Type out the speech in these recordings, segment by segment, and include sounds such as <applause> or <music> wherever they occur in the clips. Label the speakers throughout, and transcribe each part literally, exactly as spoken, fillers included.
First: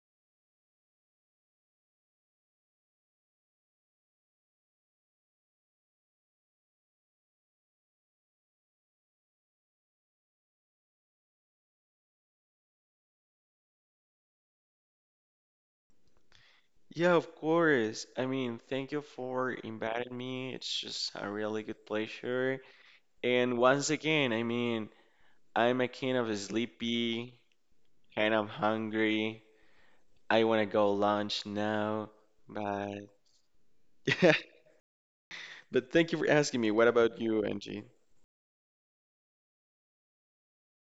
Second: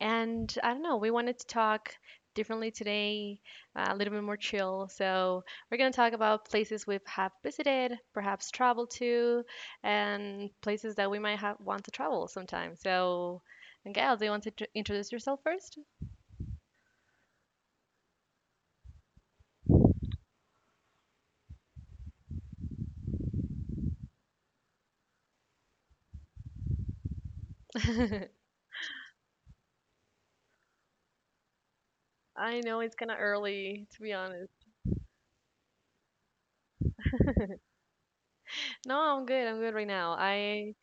Speaker 1: And I don't know, we wanted to talk differently today, uh, a little bit more chill. So, we're going to talk about places we've have visited, perhaps traveled to, and places that we might have want to travel sometime. So, Gail, do you want to tr- introduce yourself first?
Speaker 2: Yeah, of course. I mean, thank you for inviting me. It's just a really good pleasure. And once again, I mean, I'm a kind of sleepy,
Speaker 1: <laughs>
Speaker 2: kind of hungry. I want to go lunch now,
Speaker 1: I know it's
Speaker 2: but
Speaker 1: kind of early, to be
Speaker 2: <laughs> yeah.
Speaker 1: honest.
Speaker 2: But thank you for asking me. What about you, Angie?
Speaker 1: No, I'm good. I'm good right now. I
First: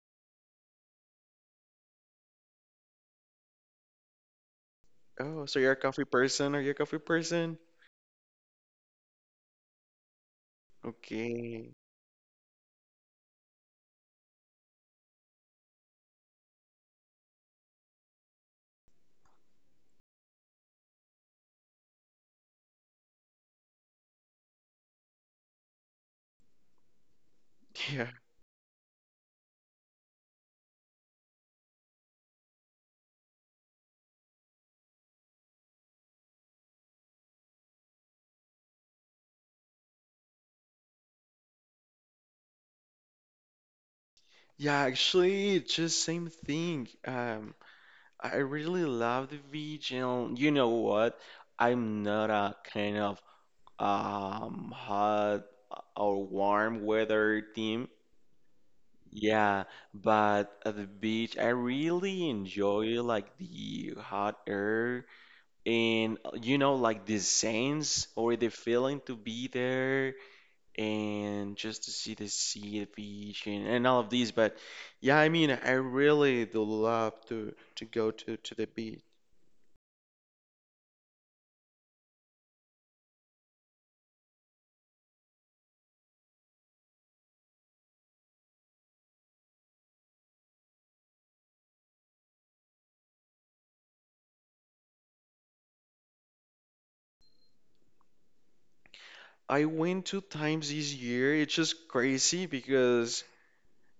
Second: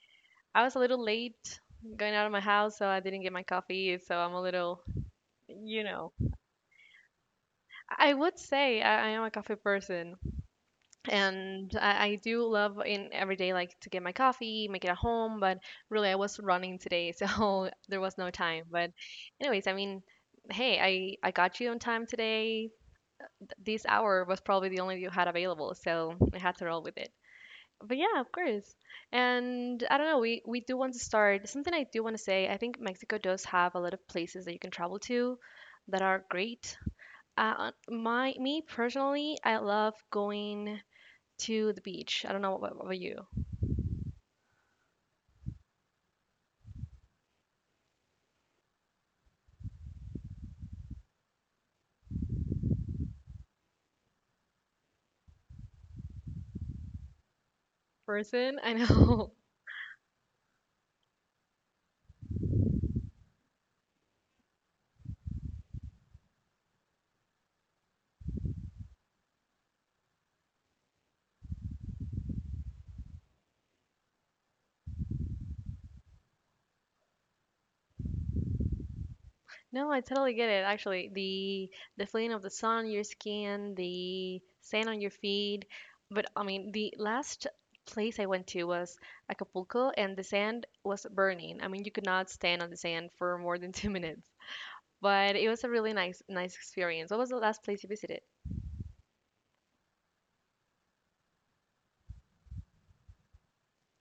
Speaker 1: I was a little late going out of my house, so I didn't get my coffee. So I'm a little,
Speaker 2: Oh, so you're a
Speaker 1: you
Speaker 2: coffee
Speaker 1: know,
Speaker 2: person? Are you a coffee person?
Speaker 1: I would say I, I am a coffee person, and
Speaker 2: Okay.
Speaker 1: I, I do love in every day like to get my coffee, make it at home. But really, I was running today, so <laughs> there was no time. But anyways, I mean, hey, I I got you on time today. This hour was probably the only you had available, so I had to roll with it.
Speaker 2: <laughs>
Speaker 1: But
Speaker 2: Yeah.
Speaker 1: yeah, of course. And I don't know, we, we do want to start. Something I do want to say, I think Mexico does have a lot of places that you can travel to that are great. Uh, my Me personally, I love going to the beach. I don't know what about you.
Speaker 2: Yeah, actually, just same thing. Um, I really love the beach, and you know what? I'm not a kind of um hot or warm weather team.
Speaker 1: Person, <laughs> I know.
Speaker 2: Yeah, but at the beach, I really enjoy like the hot air and uh, you know like the sense or the feeling to be there and just to see the sea, the beach, and, and all of these. But yeah, I mean, I really do love to to go to to the beach.
Speaker 1: No, I totally get it. Actually, the the feeling of the sun on your skin, the sand on your feet. But I mean, the last place I went to was Acapulco, and the sand was burning. I mean, you could not stand on the sand for more than <laughs> two minutes. But it was a really nice nice experience. What was the last place you visited?
Speaker 2: I went two times this year. It's just crazy because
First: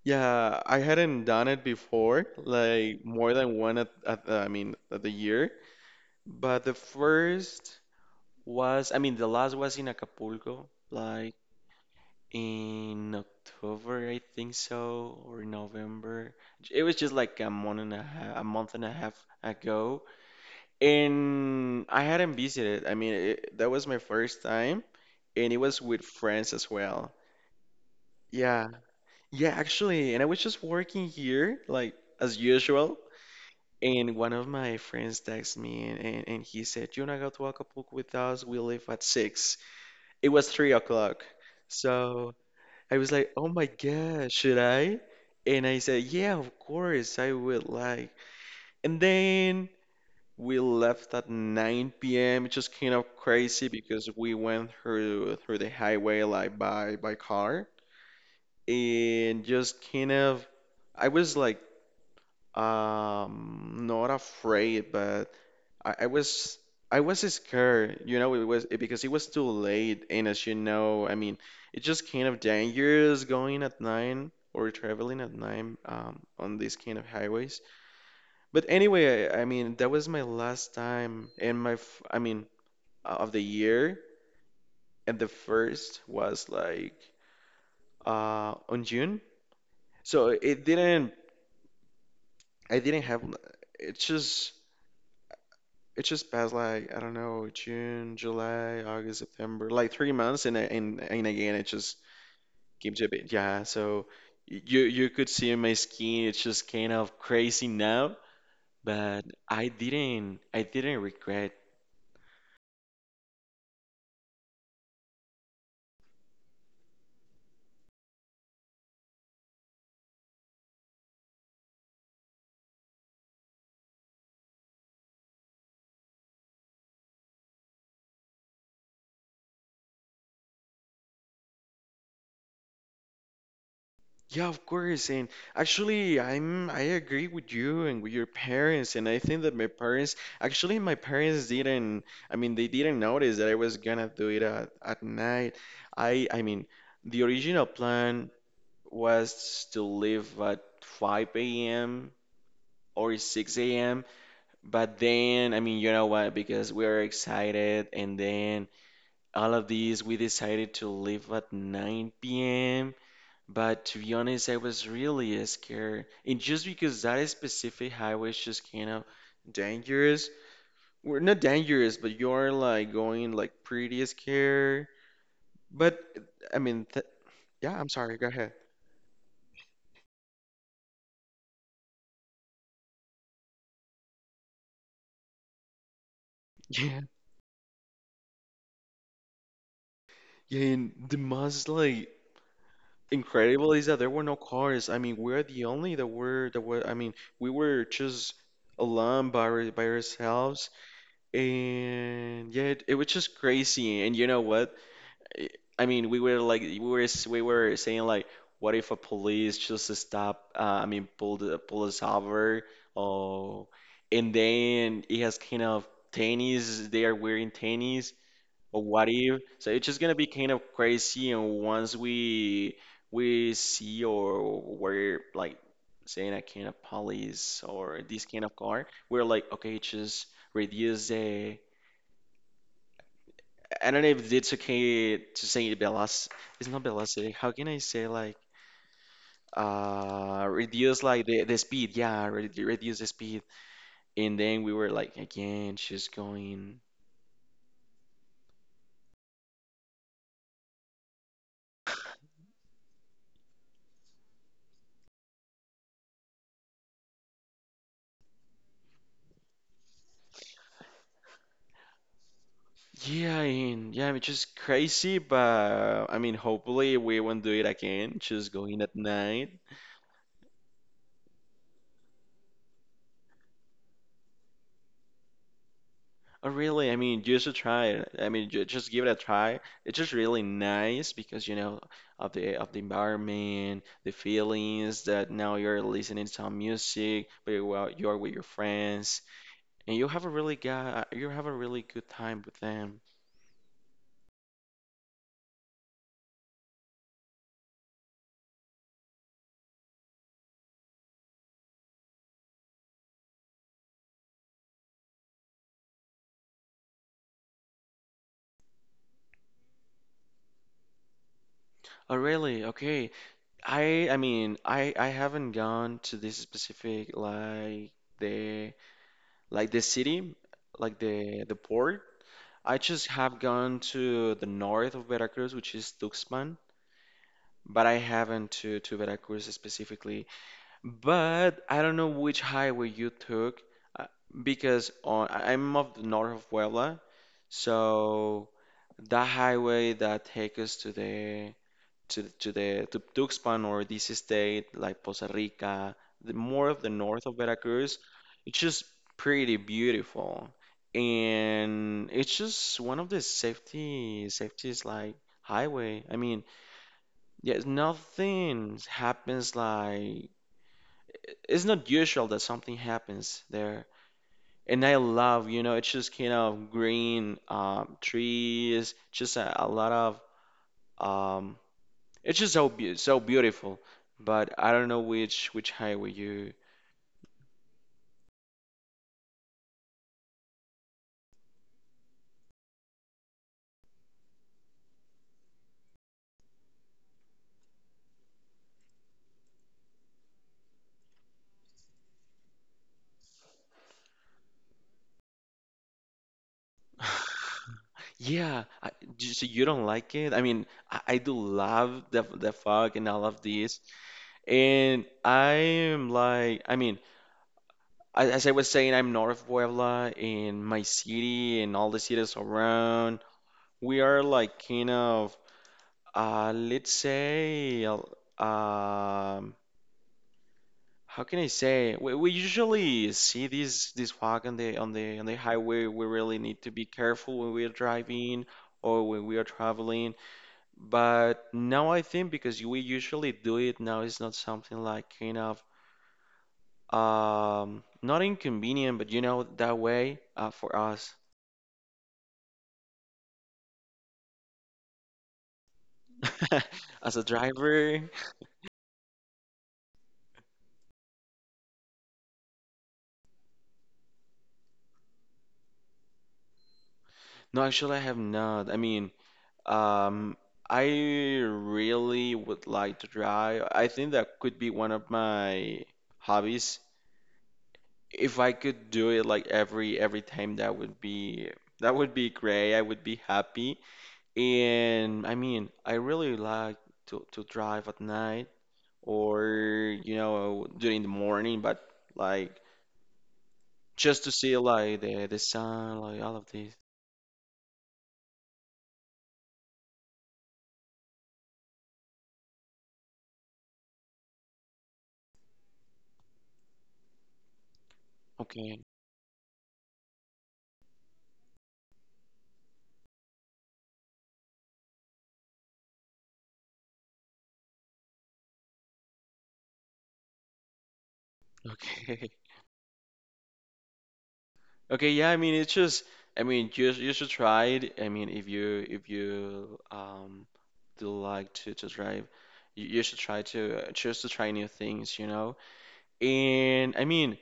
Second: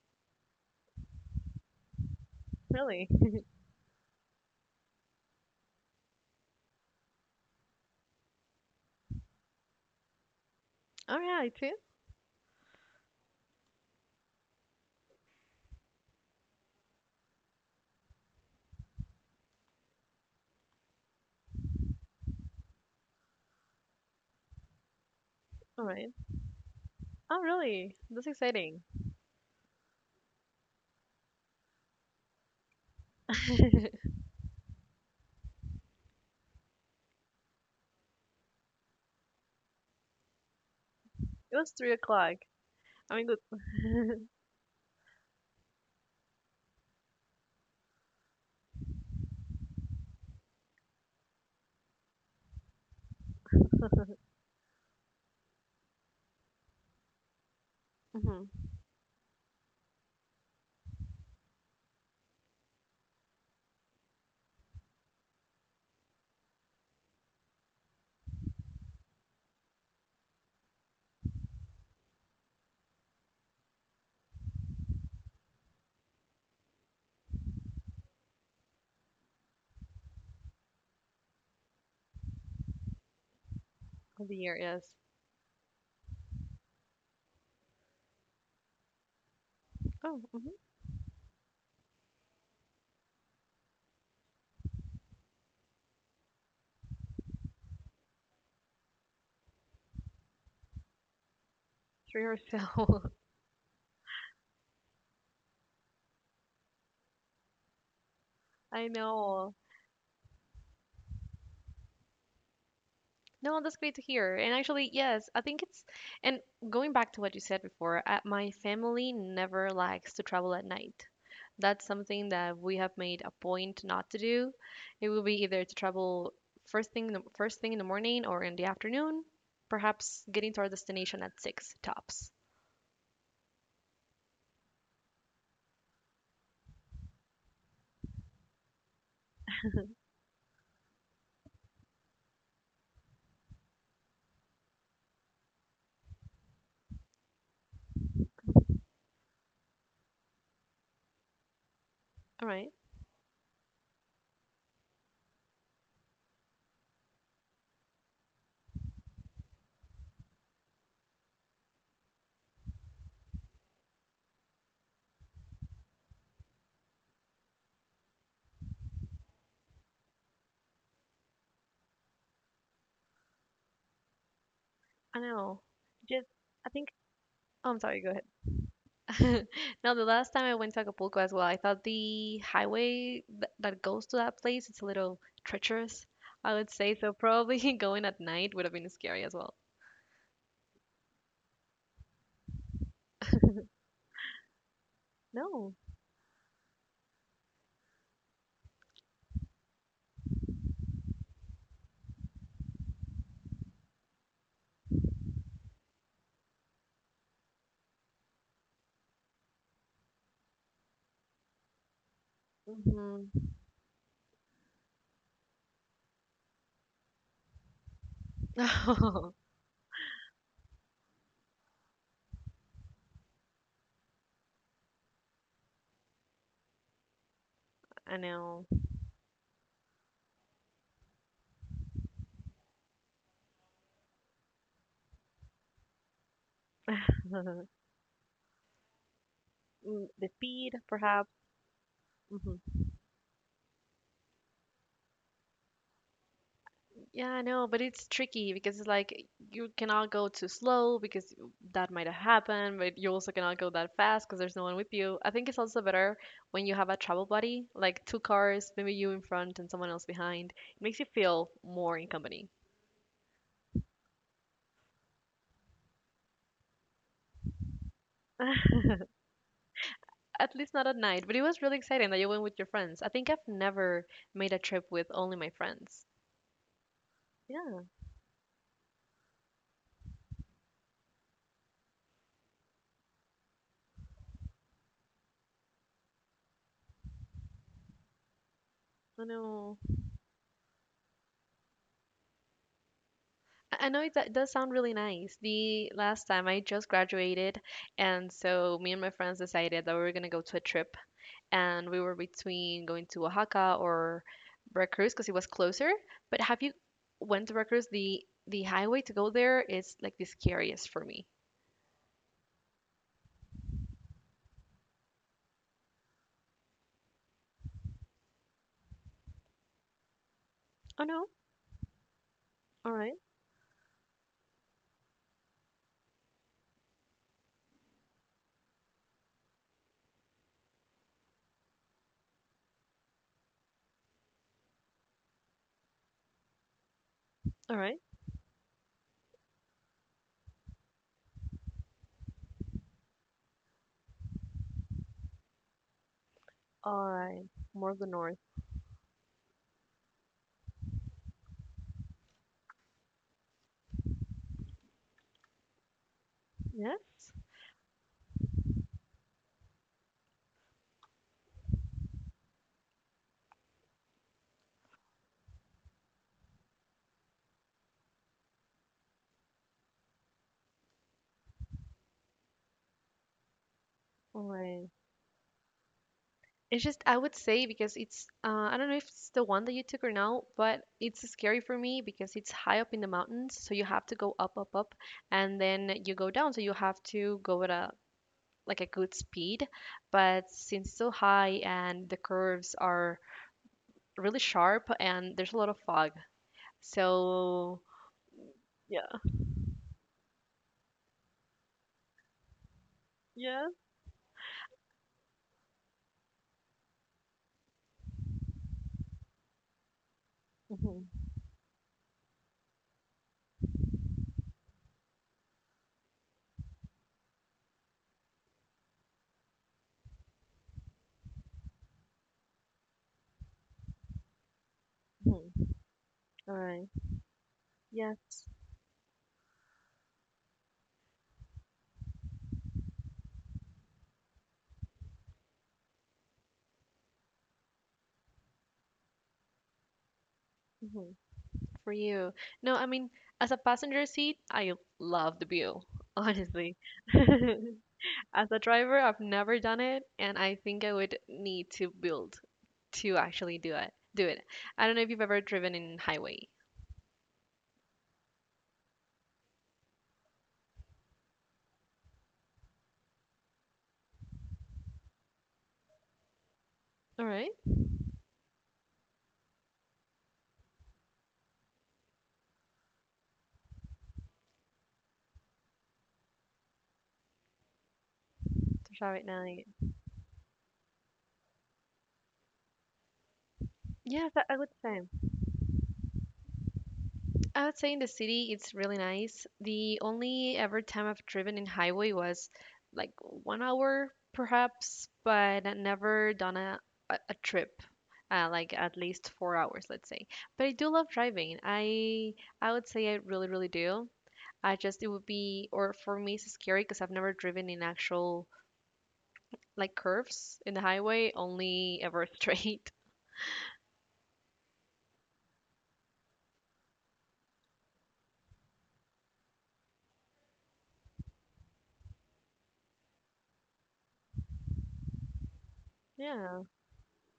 Speaker 2: yeah, I hadn't done it before, like
Speaker 1: Really?
Speaker 2: more than one at, at the- I mean at the year. But the first was, I mean, the last was in Acapulco,
Speaker 1: Oh
Speaker 2: like
Speaker 1: yeah, I too.
Speaker 2: in October I think so, or November. J- It was just like a month and a half, a month and a half ago, and I hadn't visited. I mean it, that was my first time, and it was
Speaker 1: All
Speaker 2: with
Speaker 1: right.
Speaker 2: friends as well.
Speaker 1: Oh really? That's
Speaker 2: Yeah,
Speaker 1: exciting.
Speaker 2: yeah, actually, and I was just working here, like as usual, and one of my friends texted me and, and, and he said, "Do" "You wanna go to Acapulco with us? We leave at six." It was three o'clock.
Speaker 1: It was three
Speaker 2: So
Speaker 1: o'clock.
Speaker 2: I was
Speaker 1: I mean,
Speaker 2: like,
Speaker 1: the.
Speaker 2: "Oh my God, should I?" And I said, "Yeah, of course, I would like." And then we left at nine p m. It's just kind of crazy because we went through through the highway, like by by car,
Speaker 1: Hmm.
Speaker 2: and just kind of. I was like, Um, not afraid, but I, I was I was scared, you know, it was it, because it was too late, and as you know, I mean, it's just kind of dangerous going at nine, or traveling at nine um, on these kind of highways. But anyway, I, I mean, that was my last time and my f- I mean, uh, of the year,
Speaker 1: Of the year, yes.
Speaker 2: and the first was like uh on June,
Speaker 1: Oh,
Speaker 2: so
Speaker 1: mhm.
Speaker 2: it didn't, I didn't have, it's just. It's just past, like I don't know, June, July, August, September, like three months, and and and again it just
Speaker 1: Three or
Speaker 2: keeps a
Speaker 1: so.
Speaker 2: bit. Yeah, so you you could see on my skin, it's just kind of crazy now,
Speaker 1: <laughs> I
Speaker 2: but
Speaker 1: know.
Speaker 2: I didn't I didn't regret.
Speaker 1: No, that's great to hear. And actually, yes, I think it's, and going back to what you said before, uh, my family never likes to travel at night. That's something that we have made a point not to do. It will be either to travel first thing in the, first thing in the morning or in the afternoon, perhaps getting to our destination at six tops.
Speaker 2: Yeah, of course, and actually I'm I agree with you and with your parents, and I think that my
Speaker 1: <laughs>
Speaker 2: parents, actually, my parents didn't, I mean, they didn't notice that I was gonna do it at, at night. I I mean. The original plan was to leave at five a m
Speaker 1: All right.
Speaker 2: or six a m. But then, I mean, you know what? Because we are excited, and then all of these, we decided to leave at nine p m. But to be honest, I was really scared. And just because that specific highway is just kind of dangerous. We're not dangerous, but you're like going like pretty scared.
Speaker 1: I know.
Speaker 2: But
Speaker 1: Just,
Speaker 2: I
Speaker 1: I
Speaker 2: mean,
Speaker 1: think,
Speaker 2: th
Speaker 1: oh,
Speaker 2: yeah,
Speaker 1: I'm
Speaker 2: I'm
Speaker 1: sorry, go
Speaker 2: sorry.
Speaker 1: ahead.
Speaker 2: Go ahead.
Speaker 1: <laughs> No, the last time I went to Acapulco as well, I thought the highway th that goes to that place, it's a little treacherous, I would say.
Speaker 2: Yeah,
Speaker 1: So probably <laughs> going at night would have been scary as well.
Speaker 2: yeah, and the most like incredible is that there were no cars. I mean, we're the
Speaker 1: No.
Speaker 2: only that were that were. I mean, we were just alone, by our- by ourselves, and yeah, it, it was just crazy. And you know what? I I mean, we were like, we were s- we were saying like, what if a police just stop? Uh, I mean, pulled pull us over.
Speaker 1: Hmm.
Speaker 2: Oh, and then it has kind of tennis. They are wearing tennis. Or what
Speaker 1: <laughs>
Speaker 2: if? So it's just gonna be kind of crazy. And once we we see, or we're like saying, a kind of police or
Speaker 1: I
Speaker 2: this kind of
Speaker 1: know.
Speaker 2: car, we're like, okay, just reduce the. I don't know if it's okay to say velocity. It's not velocity. How
Speaker 1: <laughs>
Speaker 2: can I say, like,
Speaker 1: Mm, the
Speaker 2: uh
Speaker 1: speed,
Speaker 2: reduce like
Speaker 1: perhaps.
Speaker 2: the the speed? Yeah, re
Speaker 1: Mm-hmm.
Speaker 2: reduce the speed. And then we were like, again, just going.
Speaker 1: Yeah, I know, but it's tricky because it's like you cannot go too slow because that might have happened, but you also cannot go that fast because there's no one with you. I think it's also better when you have a travel buddy, like two cars, maybe you in front and someone else behind. It makes you feel more in company.
Speaker 2: Yeah, I mean, yeah, I mean, just crazy, but I mean, hopefully we won't do it again. Just going at
Speaker 1: <laughs>
Speaker 2: night.
Speaker 1: At least not at night, but it was really exciting that you went with your friends. I think I've never made a trip with only my friends.
Speaker 2: Oh, really? I mean, you should
Speaker 1: Yeah,
Speaker 2: try it. I mean, ju- just give it a try. It's just really nice because, you know of the of the environment, the feelings that now you're listening to some music, but you're out- you're with your friends,
Speaker 1: I know.
Speaker 2: and you have a really guy, you have a really good time with them.
Speaker 1: I I know it that does sound really nice. The last time I just graduated, and so me and my friends decided that we were gonna go to a trip, and we were between going to Oaxaca or Veracruz because it was closer. But have you went to Veracruz? The the highway to go there is like the scariest for me.
Speaker 2: Oh, really? Okay. I I mean, I I haven't gone to this specific, like the like the city, like
Speaker 1: Oh no!
Speaker 2: the the port. I
Speaker 1: All
Speaker 2: just
Speaker 1: right,
Speaker 2: have gone to the north of Veracruz, which is Tuxpan, but I haven't to to Veracruz specifically. But I don't know which highway you took, uh, because on I- I'm of the north of Puebla,
Speaker 1: all right,
Speaker 2: so that highway that takes us to the to to the to Tuxpan, or this state like Poza Rica, the more of the
Speaker 1: all
Speaker 2: north of
Speaker 1: right. More
Speaker 2: Veracruz,
Speaker 1: of the north.
Speaker 2: it's just pretty beautiful. And it's just one of the safety safety's like highway. I mean,
Speaker 1: Yes.
Speaker 2: yeah, nothing happens, like it's not usual that something happens there. And I love, you know, it's just kind of green, um, trees, just a, a lot of um, It's just so be so beautiful,
Speaker 1: All
Speaker 2: but I don't
Speaker 1: right.
Speaker 2: know which which highway you. <sighs>
Speaker 1: It's just I would say because it's uh, I don't know if it's the one that you took or now, but it's scary for me because it's high up in the mountains, so you have to go up, up, up, and then you go down, so you have to go at a like a good speed. But since it's so high and the curves are really sharp and there's a lot of fog,
Speaker 2: <laughs>
Speaker 1: so.
Speaker 2: Yeah, I,
Speaker 1: Yeah.
Speaker 2: j- so you don't like it? I mean, I, I do love the the fog and all of
Speaker 1: Yeah.
Speaker 2: this, and I am like, I mean, I, as I was saying, I'm north of Puebla, and my
Speaker 1: Mhm,
Speaker 2: city and all the cities around, we are like kind of, uh, let's say, uh, um, how can I say? We, we usually see these these fog on the on the on the
Speaker 1: mhm.
Speaker 2: highway. We really
Speaker 1: All
Speaker 2: need to be
Speaker 1: right.
Speaker 2: careful when we are driving,
Speaker 1: Yes.
Speaker 2: or when we are traveling. But now I think, because we usually do it now, it's not something like kind of um not inconvenient, but you know that way, uh, for
Speaker 1: Hmm.
Speaker 2: us
Speaker 1: For you. No, I mean, as a passenger seat, I love the view, honestly.
Speaker 2: <laughs> as a driver.
Speaker 1: <laughs> As a driver, I've never done it, and I think I would need to build to actually do it. Do it. I don't know if you've ever driven in highway.
Speaker 2: No, actually, I have not. I mean, um, I really would like to drive. I think that could be one of my hobbies.
Speaker 1: All right.
Speaker 2: If I could do it like every every time, that would be, that would be great. I would be happy. And I mean, I really like to to drive at night,
Speaker 1: There's all right now.
Speaker 2: or you know during the morning, but like just to
Speaker 1: Yes, I
Speaker 2: see
Speaker 1: I would
Speaker 2: like
Speaker 1: say.
Speaker 2: the the sun, like all of this.
Speaker 1: I would say in the city it's really nice. The only ever time I've driven in highway was like one hour perhaps, but I never done a, a, a trip. Uh, like
Speaker 2: Okay,
Speaker 1: at least four hours, let's say. But I do love driving. I I would say I really, really do. I just it would be or for me it's scary because I've never driven in actual like curves in the highway,
Speaker 2: <laughs>
Speaker 1: only
Speaker 2: okay.
Speaker 1: ever straight. <laughs>
Speaker 2: Okay, yeah, I mean it's just, I mean you you should try it. I mean, if you if you um do like to to drive, you, you should try to just to try new things, you know?
Speaker 1: Yeah,
Speaker 2: And I mean,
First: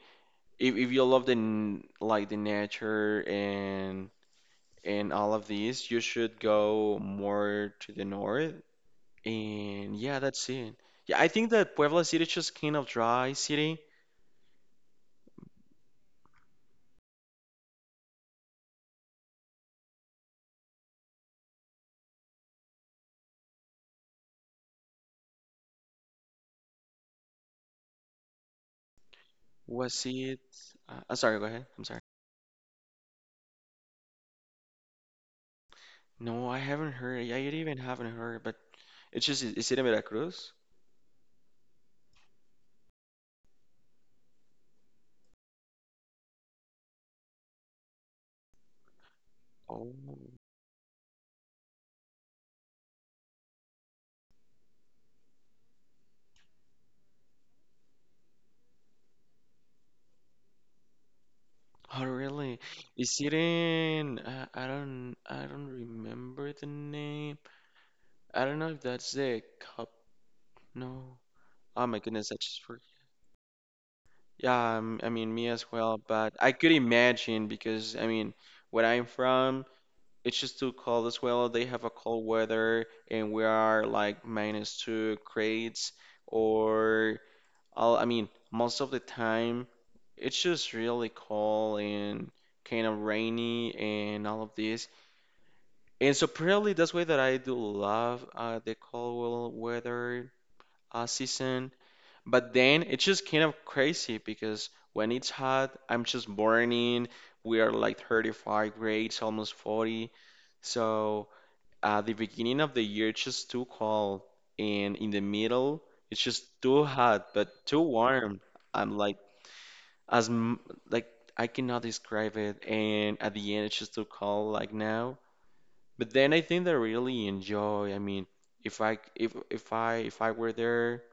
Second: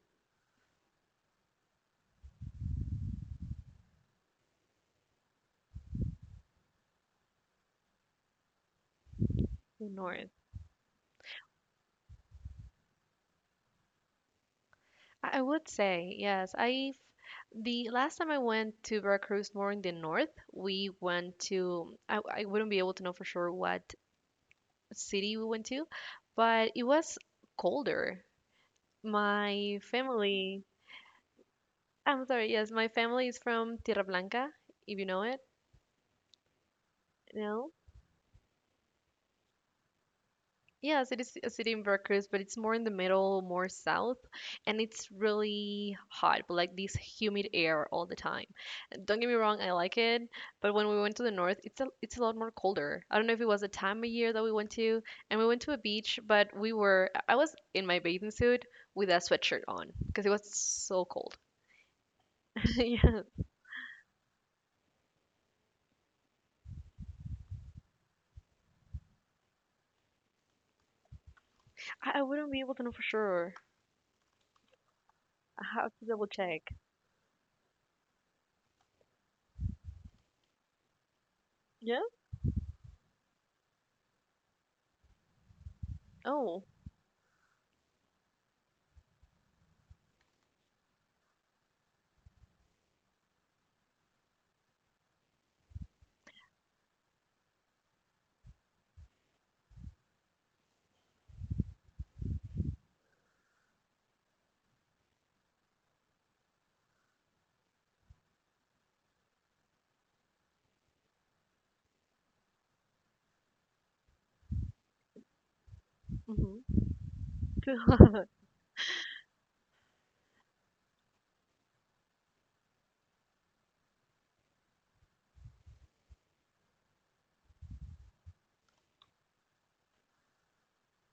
Speaker 2: if if you love the n- like the nature and and all of these, you should go more to the north.
Speaker 1: the
Speaker 2: And yeah,
Speaker 1: north.
Speaker 2: that's it. Yeah, I think that Puebla City is just kind of dry city.
Speaker 1: I, I would say yes. I've the last time I went to Veracruz, more in the north, we went to I, I wouldn't be able to know for sure what city we went to, but it was colder. My
Speaker 2: Was it?
Speaker 1: family,
Speaker 2: Uh, I'm sorry, go ahead. I'm sorry.
Speaker 1: I'm sorry, yes, my family is from Tierra Blanca, if you know it.
Speaker 2: No, I haven't heard. I
Speaker 1: No?
Speaker 2: even haven't heard, but it's just, is it in Veracruz?
Speaker 1: Yeah, it is a city in Veracruz, but it's more in the middle, more south, and it's really hot, but like this humid air all the time. And don't get me wrong, I like
Speaker 2: Oh,
Speaker 1: it, but when we went to the north, it's a it's a lot more colder. I don't know if it was a time of year that we went to, and we went to a beach, but we were I was in my bathing suit with a sweatshirt on because it was so cold.
Speaker 2: oh really?
Speaker 1: <laughs>
Speaker 2: Is
Speaker 1: Yeah,
Speaker 2: it in, uh, I don't, I don't remember the name. I don't know if that's the cup. No. Oh my
Speaker 1: I, I
Speaker 2: goodness, I
Speaker 1: wouldn't be
Speaker 2: just
Speaker 1: able
Speaker 2: forgot.
Speaker 1: to know for sure.
Speaker 2: Yeah, um, I mean, me
Speaker 1: I
Speaker 2: as
Speaker 1: have
Speaker 2: well,
Speaker 1: to double
Speaker 2: but I
Speaker 1: check.
Speaker 2: could imagine because, I mean, where I'm from, it's just too cold as well. They have a
Speaker 1: Yeah.
Speaker 2: cold weather and we are like minus two grades,
Speaker 1: Oh,
Speaker 2: or I'll, I mean, most of the time, it's just really cold and kind of rainy and all of this. And so probably that's why that I do love uh, the cold weather uh, season. But then it's just kind of crazy because when it's hot, I'm just burning. We are like thirty-five grades, almost forty. So uh, the beginning of the year, it's just too cold. And in the middle, it's just
Speaker 1: hmm.
Speaker 2: too hot, but too
Speaker 1: <laughs>
Speaker 2: warm. I'm like, as m- like I cannot describe it, and at the end it's just too cold, like now. But then I think that I really enjoy. I mean, if I if if I if I were there,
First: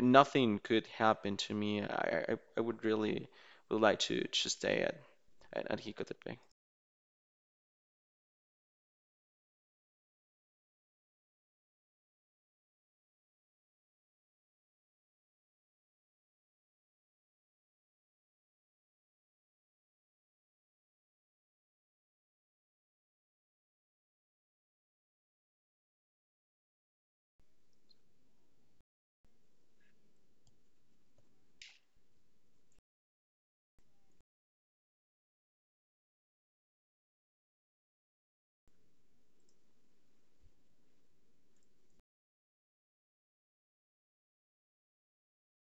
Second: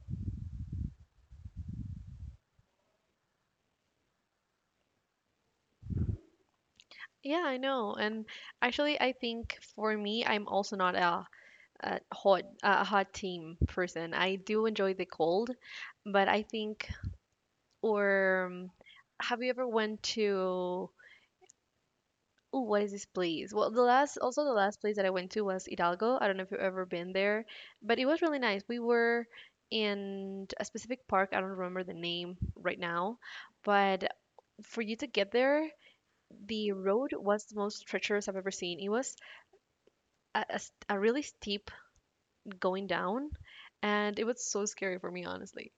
Speaker 2: nothing could happen to me. I I, I would really would like to to stay at at, at Jicotepec.
Speaker 1: Yeah, I know. And actually, I think for me, I'm also not a, a hot a hot team person. I do enjoy the cold, but I think or um, have you ever went to. Oh, what is this place? Well, the last also the last place that I went to was Hidalgo. I don't know if you've ever been there, but it was really nice. We were in a specific park. I don't remember the name right now, but for you to get there, the road was the most treacherous I've ever seen. It was A a, st- a really steep going down, and it was so scary for me, honestly.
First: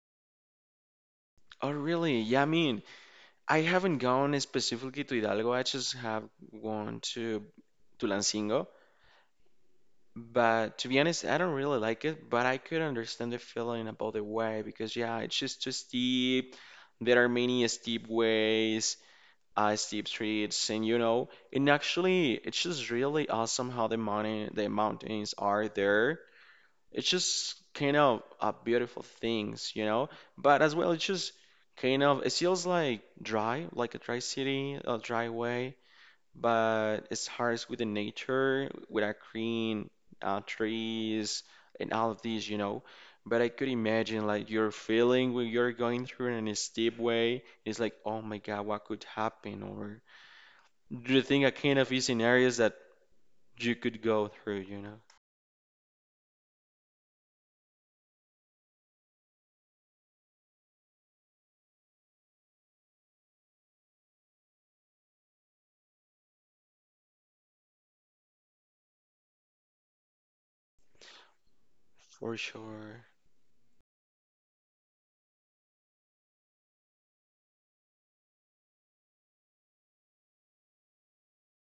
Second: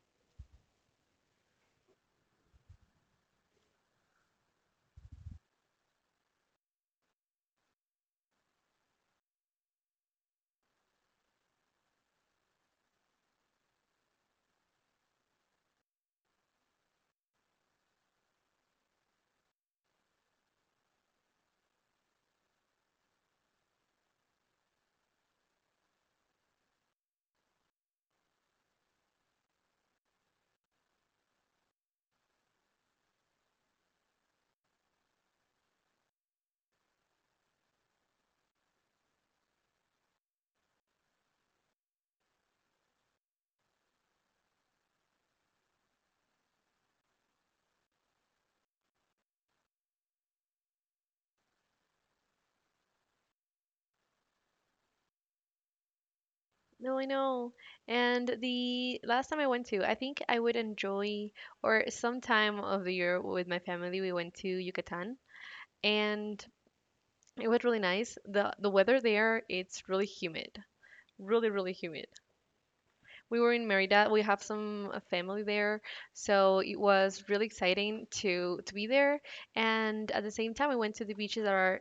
Speaker 2: Oh really? Yeah, I mean, I haven't gone specifically to Hidalgo. I just have gone to Tulancingo. But to be honest, I don't really like it, but I could understand the feeling about the way, because yeah, it's just too steep. There are many steep ways, uh, steep streets, and, you know, and actually, it's just really awesome how the mountain, the mountains are there. It's just kind of uh, beautiful things, you know. But as well, it's just kind of it feels like dry, like a dry city, a dry way, but it starts with the nature, with our green uh, trees and all of these, you know. But I could imagine like your feeling when you're going through it in a steep way. It's like, oh my God, what could happen? Or do you think I kind of these scenarios that you could go through, you know?
Speaker 1: No, I know. And the last time I went to, I think I would enjoy, or some time of the year with my family, we went to Yucatan, and it was really nice. the The weather there, it's really humid, really, really humid.
Speaker 2: For sure.
Speaker 1: We were in Merida. We have some uh, family there, so it was really exciting to to be there. And at the same time, we went to the beaches that are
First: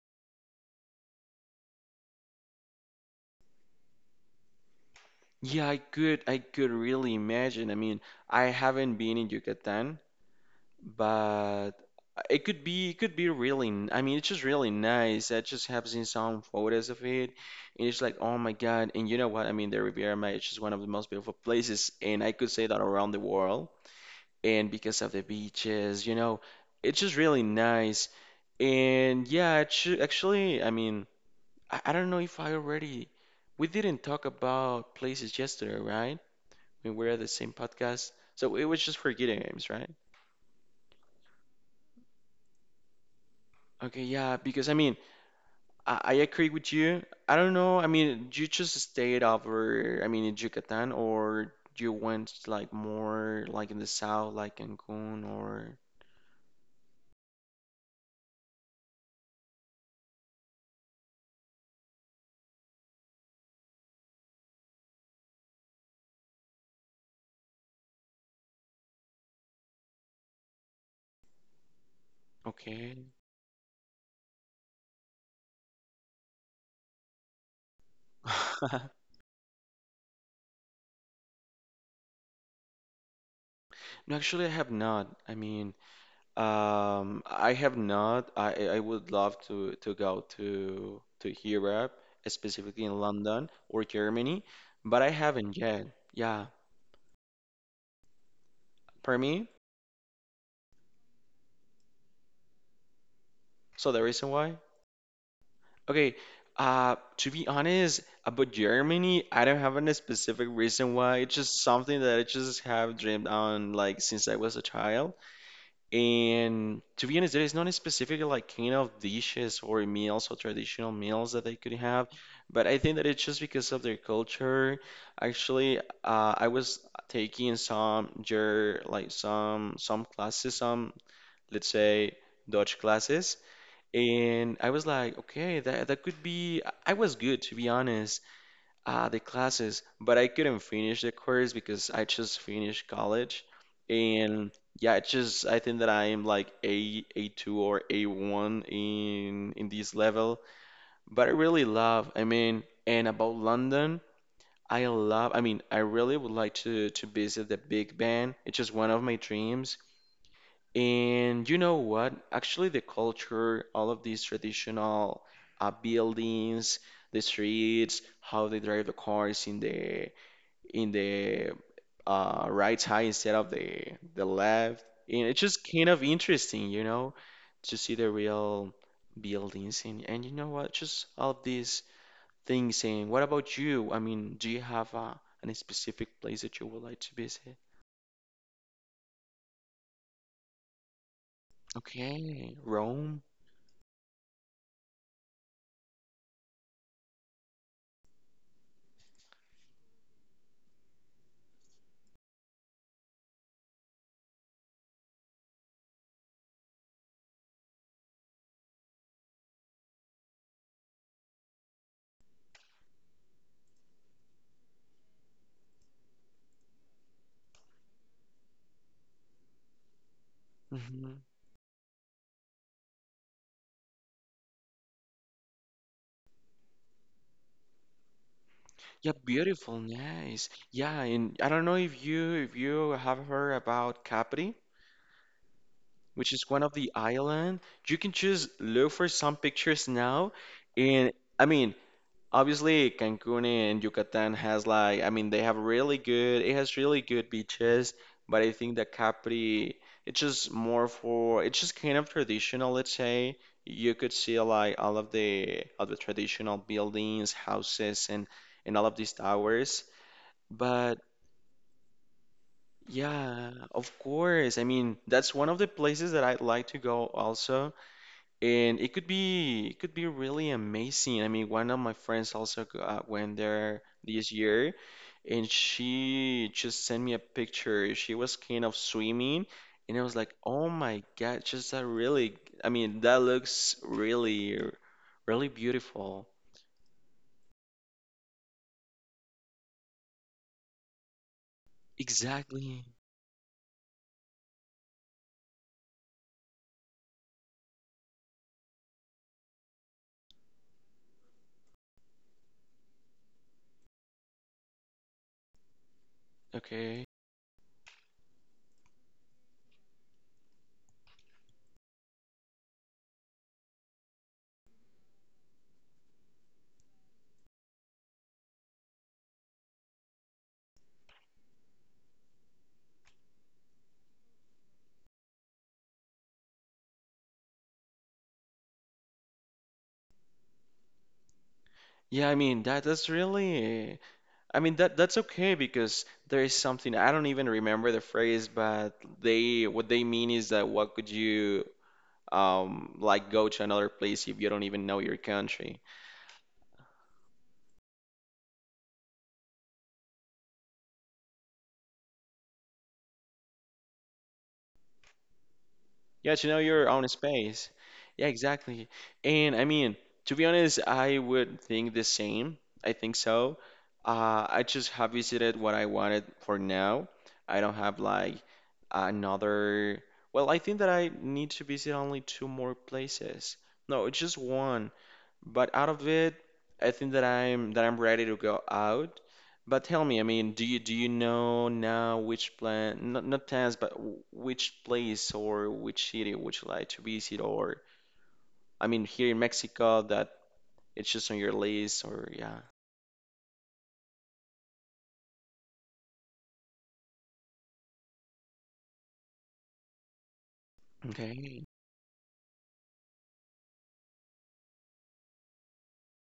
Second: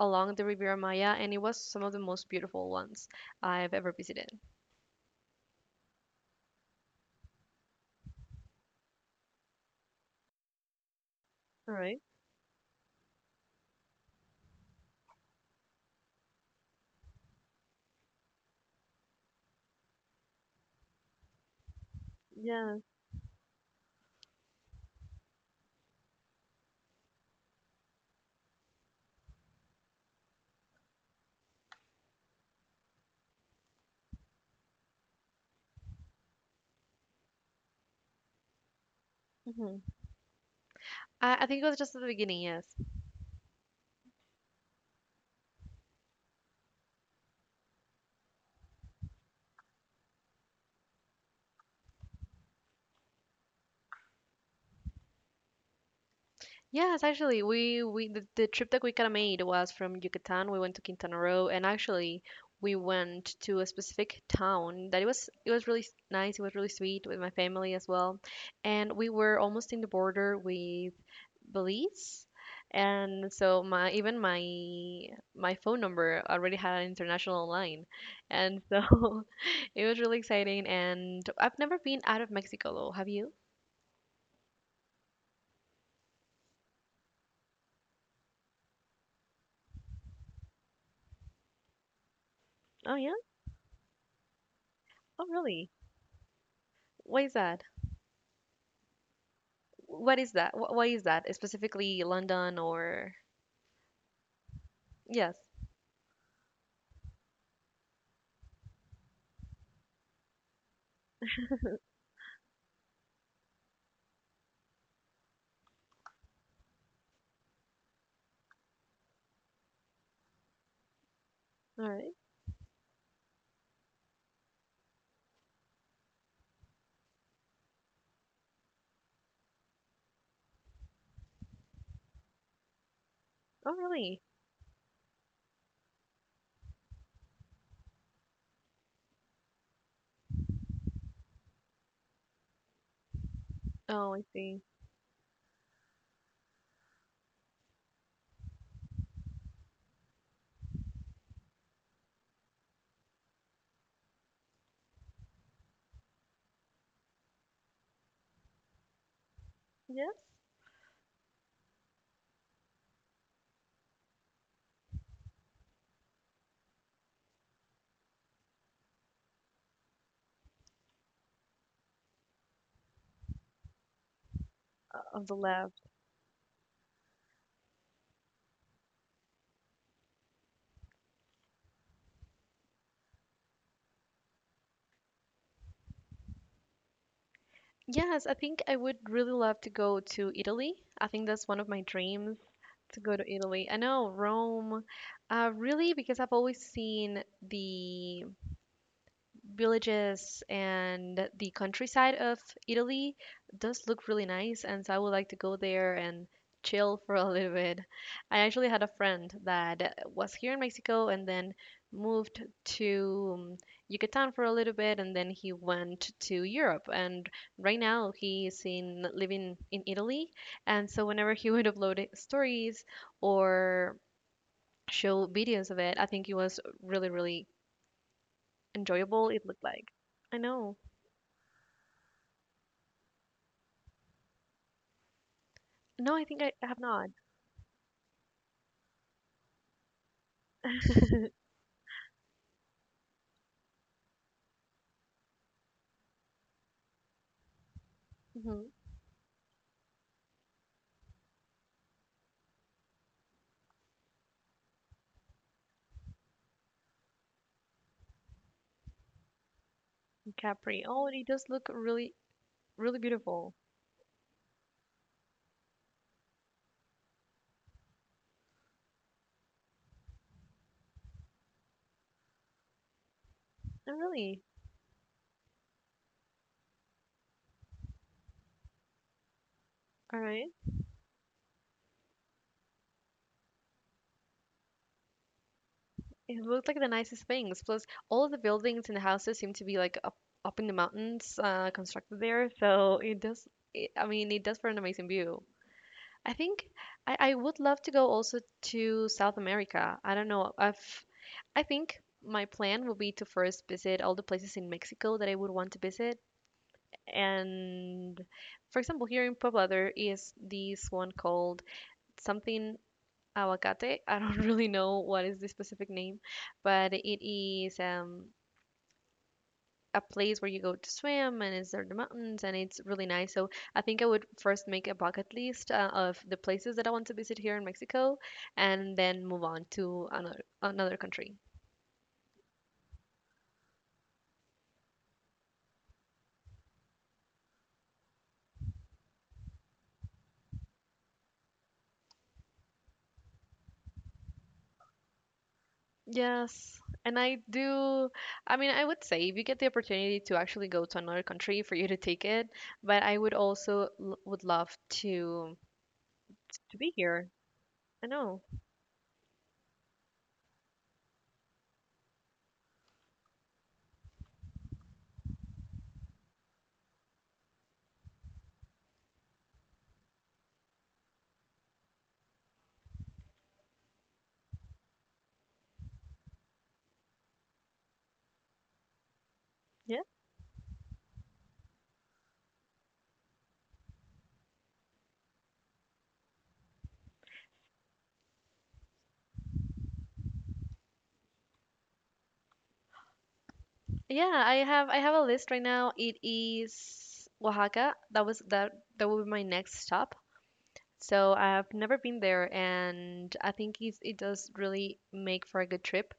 Speaker 1: along the Riviera Maya, and it was some of the most beautiful ones I've ever visited.
Speaker 2: Yeah, I could, I could really imagine. I mean, I haven't been in Yucatan, but
Speaker 1: All right.
Speaker 2: it could be it could be really n- I mean, it's just really nice. I just have seen some photos of it, and it's like, oh my God. And you know what? I mean, the Riviera Maya is just one of the most beautiful places, and I could say
Speaker 1: Yeah.
Speaker 2: that around the world. And because of the beaches, you know, it's just really nice. And yeah, actu- actually, I mean, I, I don't know, if I already we didn't talk about places yesterday, right? I mean, we're at the same podcast. So it was just for video games, right?
Speaker 1: Hmm. I, I think it was just at the beginning, yes.
Speaker 2: Okay, yeah, because I mean, I I agree with you. I don't know. I mean, you just stayed over, I mean, in Yucatan, or you went like more like in the south, like Cancun, or.
Speaker 1: Yes, actually, we we the, the trip that we kind of made was from Yucatan. We went to Quintana Roo, and actually, we went to a specific town that it was it was really s- nice. It was really sweet with my family as well, and we were almost in the border with Belize.
Speaker 2: Okay.
Speaker 1: And so my even my my phone number already had an international line. And
Speaker 2: <laughs>
Speaker 1: so <laughs> it was really exciting and I've never been out of Mexico though. Have you?
Speaker 2: No, actually, I have not. I mean, um, I have not. I I I would love to to go to to Europe, specifically in
Speaker 1: Oh yeah?
Speaker 2: London or Germany, but I
Speaker 1: Oh
Speaker 2: haven't
Speaker 1: really?
Speaker 2: yet. Yeah,
Speaker 1: Why is that?
Speaker 2: for me.
Speaker 1: What is that? Wh- Why is that? Specifically London or.
Speaker 2: So the reason why.
Speaker 1: Yes.
Speaker 2: Okay, uh, to be honest, about Germany, I don't have any specific reason why. It's just something that I just have dreamed on like since I was a child. And to be honest, there is not a specific like kind of dishes or meals or traditional meals that they could
Speaker 1: All
Speaker 2: have.
Speaker 1: right.
Speaker 2: But I think that it's just because of their culture. Actually, uh, I was taking some ger like some some classes, some, let's say, Dutch classes.
Speaker 1: Oh really?
Speaker 2: And I was like, okay, that that could be. I I was good, to be honest, uh, the classes, but I couldn't finish the course because I just finished college.
Speaker 1: Oh, I
Speaker 2: And
Speaker 1: see.
Speaker 2: yeah, it's just I think that I am like A A2 or A one in in this level, but I really love. I mean, and about London, I love. I mean, I really would like to to visit the Big Ben. It's just one of my dreams.
Speaker 1: Yes.
Speaker 2: And you know what? Actually, the culture, all of these traditional uh, buildings, the streets, how they drive the cars in the in the uh, right side instead of the the left,
Speaker 1: Uh,
Speaker 2: and
Speaker 1: on the
Speaker 2: it's just
Speaker 1: left.
Speaker 2: kind of interesting, you know, to see the real buildings and and you know what? Just all of these things. And what about you? I mean, do you have a, any specific place that you would like to visit?
Speaker 1: Yes, I think I would really love to go to Italy. I think that's one of my dreams.
Speaker 2: Okay,
Speaker 1: To go
Speaker 2: Rome.
Speaker 1: to Italy. I know Rome, uh, really, because I've always seen the villages and the countryside of Italy does look really nice, and so I would like to go there and chill <laughs> for a little bit. I actually had a friend that was here in Mexico and then moved to um, Yucatan for a little bit, and then he went to Europe. And right now he's in living in Italy, and so
Speaker 2: Mm-hmm.
Speaker 1: whenever he <laughs> would upload it- stories or show videos of it, I think it was really, really
Speaker 2: Yeah,
Speaker 1: enjoyable. It looked
Speaker 2: beautiful,
Speaker 1: like. I
Speaker 2: nice.
Speaker 1: know.
Speaker 2: Yeah, and I don't know if you if you have heard about Capri,
Speaker 1: No, I
Speaker 2: which
Speaker 1: think
Speaker 2: is
Speaker 1: I
Speaker 2: one of
Speaker 1: have
Speaker 2: the
Speaker 1: not.
Speaker 2: island. You can just look for some pictures now, and I mean, obviously Cancun and Yucatan has like, I mean, they have really good it has really good beaches, but I
Speaker 1: Hmm.
Speaker 2: think that Capri, it's just more for it's just kind of traditional, let's say. You could see like all of the all the traditional buildings, houses, and and all of these towers.
Speaker 1: Capri.
Speaker 2: But
Speaker 1: Oh, it does look really, really
Speaker 2: yeah,
Speaker 1: beautiful.
Speaker 2: of course. I mean, that's one of the places that I'd like to go also, and it could be it could be really amazing. I mean, one of my friends also go- uh, went there
Speaker 1: Oh,
Speaker 2: this
Speaker 1: really?
Speaker 2: year, and she just sent me a picture. She was kind of swimming, and I was
Speaker 1: All
Speaker 2: like,
Speaker 1: right.
Speaker 2: "Oh my God, just that really, I mean, that looks really, really beautiful."
Speaker 1: It looked like the nicest things. Plus, all of the buildings and the houses seem to be like up, up in the mountains, uh, constructed there.
Speaker 2: Exactly.
Speaker 1: So it does. It, I mean, it does for an amazing view. I think I, I would love to go also to South America. I don't know. I've I think My plan will be to first visit all the places in Mexico that I would want to visit.
Speaker 2: Okay.
Speaker 1: And for example, here in Puebla, there is this one called something aguacate. <laughs> I don't really know what is the specific name, but it is um, a place where you go to swim and it's there the mountains and it's really nice. So I think I would first make a bucket list uh, of the places that I want to visit here in Mexico and then move on to another another country.
Speaker 2: Yeah, I mean, that that's really. I mean, that that's okay, because there is something. I don't even remember the phrase, but they what they mean is that what could you um like go to another place if you don't even know your country?
Speaker 1: Yes, and I do. I mean, I would say if you get the opportunity to actually go to another country for you to take it, but I would also l would love to
Speaker 2: Yeah, to know
Speaker 1: to
Speaker 2: your
Speaker 1: be
Speaker 2: own
Speaker 1: here.
Speaker 2: space.
Speaker 1: I
Speaker 2: Yeah,
Speaker 1: know.
Speaker 2: exactly. And I mean, to be honest, I would think the same. I think so. Uh, I just have visited what I wanted for now. I don't have like another. Well, I think that I need to visit only two more places. No, it's just one. But out of it, I think that I'm that I'm ready to go out. But tell
Speaker 1: Yeah.
Speaker 2: me, I mean, do you do you know now which plan, not not plans, but w- which place or which city would you like to visit? Or I mean, here in Mexico, that it's just on your list, or yeah.
Speaker 1: Yeah, I have I have a list right now. It is Oaxaca. That was that That will be my next stop. So
Speaker 2: Okay.
Speaker 1: I've never been there and I think it's, it does really make for a good trip.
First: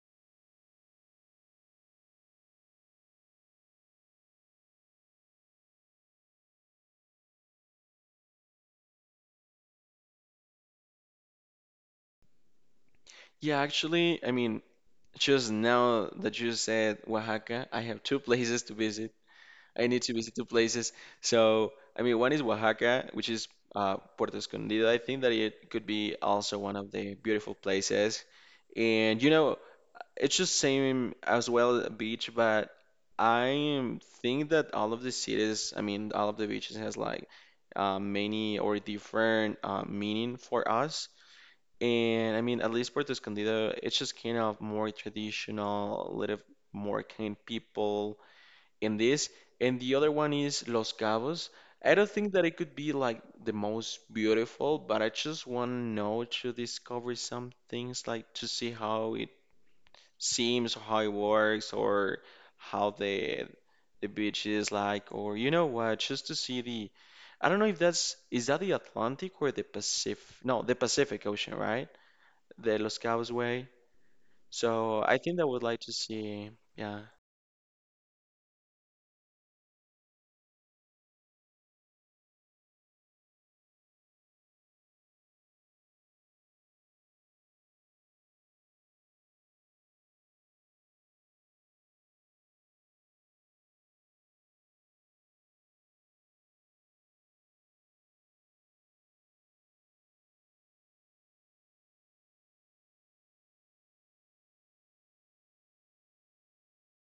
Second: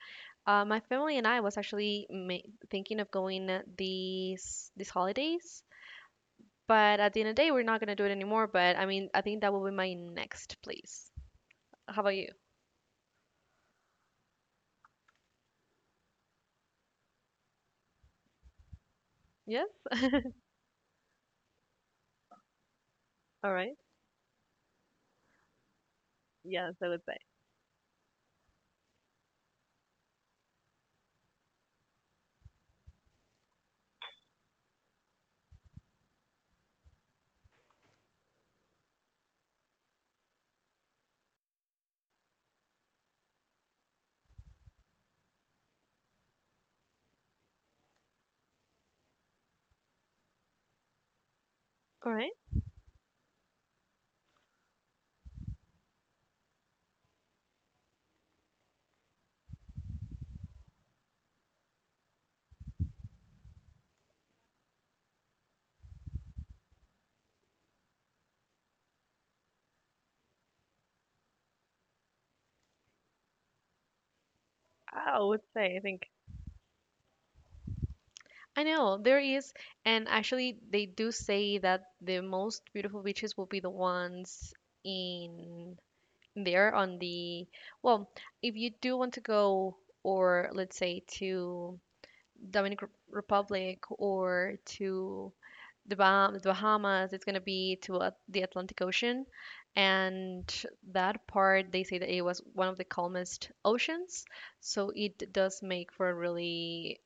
Speaker 1: Uh, my family and I was actually ma thinking of going uh, these these holidays. But at the end of the day, we're not gonna do it anymore. But I mean, I think that will be my next place. How about you?
Speaker 2: Yeah, actually, I mean, just now that you said Oaxaca, I have two places to visit.
Speaker 1: Yes.
Speaker 2: I need to visit two places. So, I mean, one is Oaxaca, which is,
Speaker 1: All right.
Speaker 2: uh, Puerto Escondido. I think that it could be also
Speaker 1: Yes,
Speaker 2: one
Speaker 1: I
Speaker 2: of
Speaker 1: would
Speaker 2: the
Speaker 1: say.
Speaker 2: beautiful places. And you know, it's just same as well a beach, but I think that all of the cities, I mean, all of the beaches has like uh, many or different uh, meaning for us. And I mean, at least Puerto Escondido, it's just kind of more traditional, a little more kind people in this, and the other one is Los Cabos. I don't
Speaker 1: All
Speaker 2: think
Speaker 1: right.
Speaker 2: that it could be like the most beautiful, but I just want to know to discover some things, like to see how it seems, how it works, or how the the beach is like, or you know what, just to see the. I don't know if that's is that the Atlantic or the Pacific? No, the Pacific Ocean, right? The Los Cabos way. So I
Speaker 1: I
Speaker 2: think I
Speaker 1: would
Speaker 2: would like
Speaker 1: say. I
Speaker 2: to
Speaker 1: think.
Speaker 2: see, yeah.
Speaker 1: I know there is, and actually, they do say that the most beautiful beaches will be the ones in there on the well, if you do want to go, or let's say to Dominican Republic or to the, Baham- the Bahamas. It's going to be to uh, the Atlantic Ocean. And that part, they say that it was one of the calmest oceans. So it does make for a really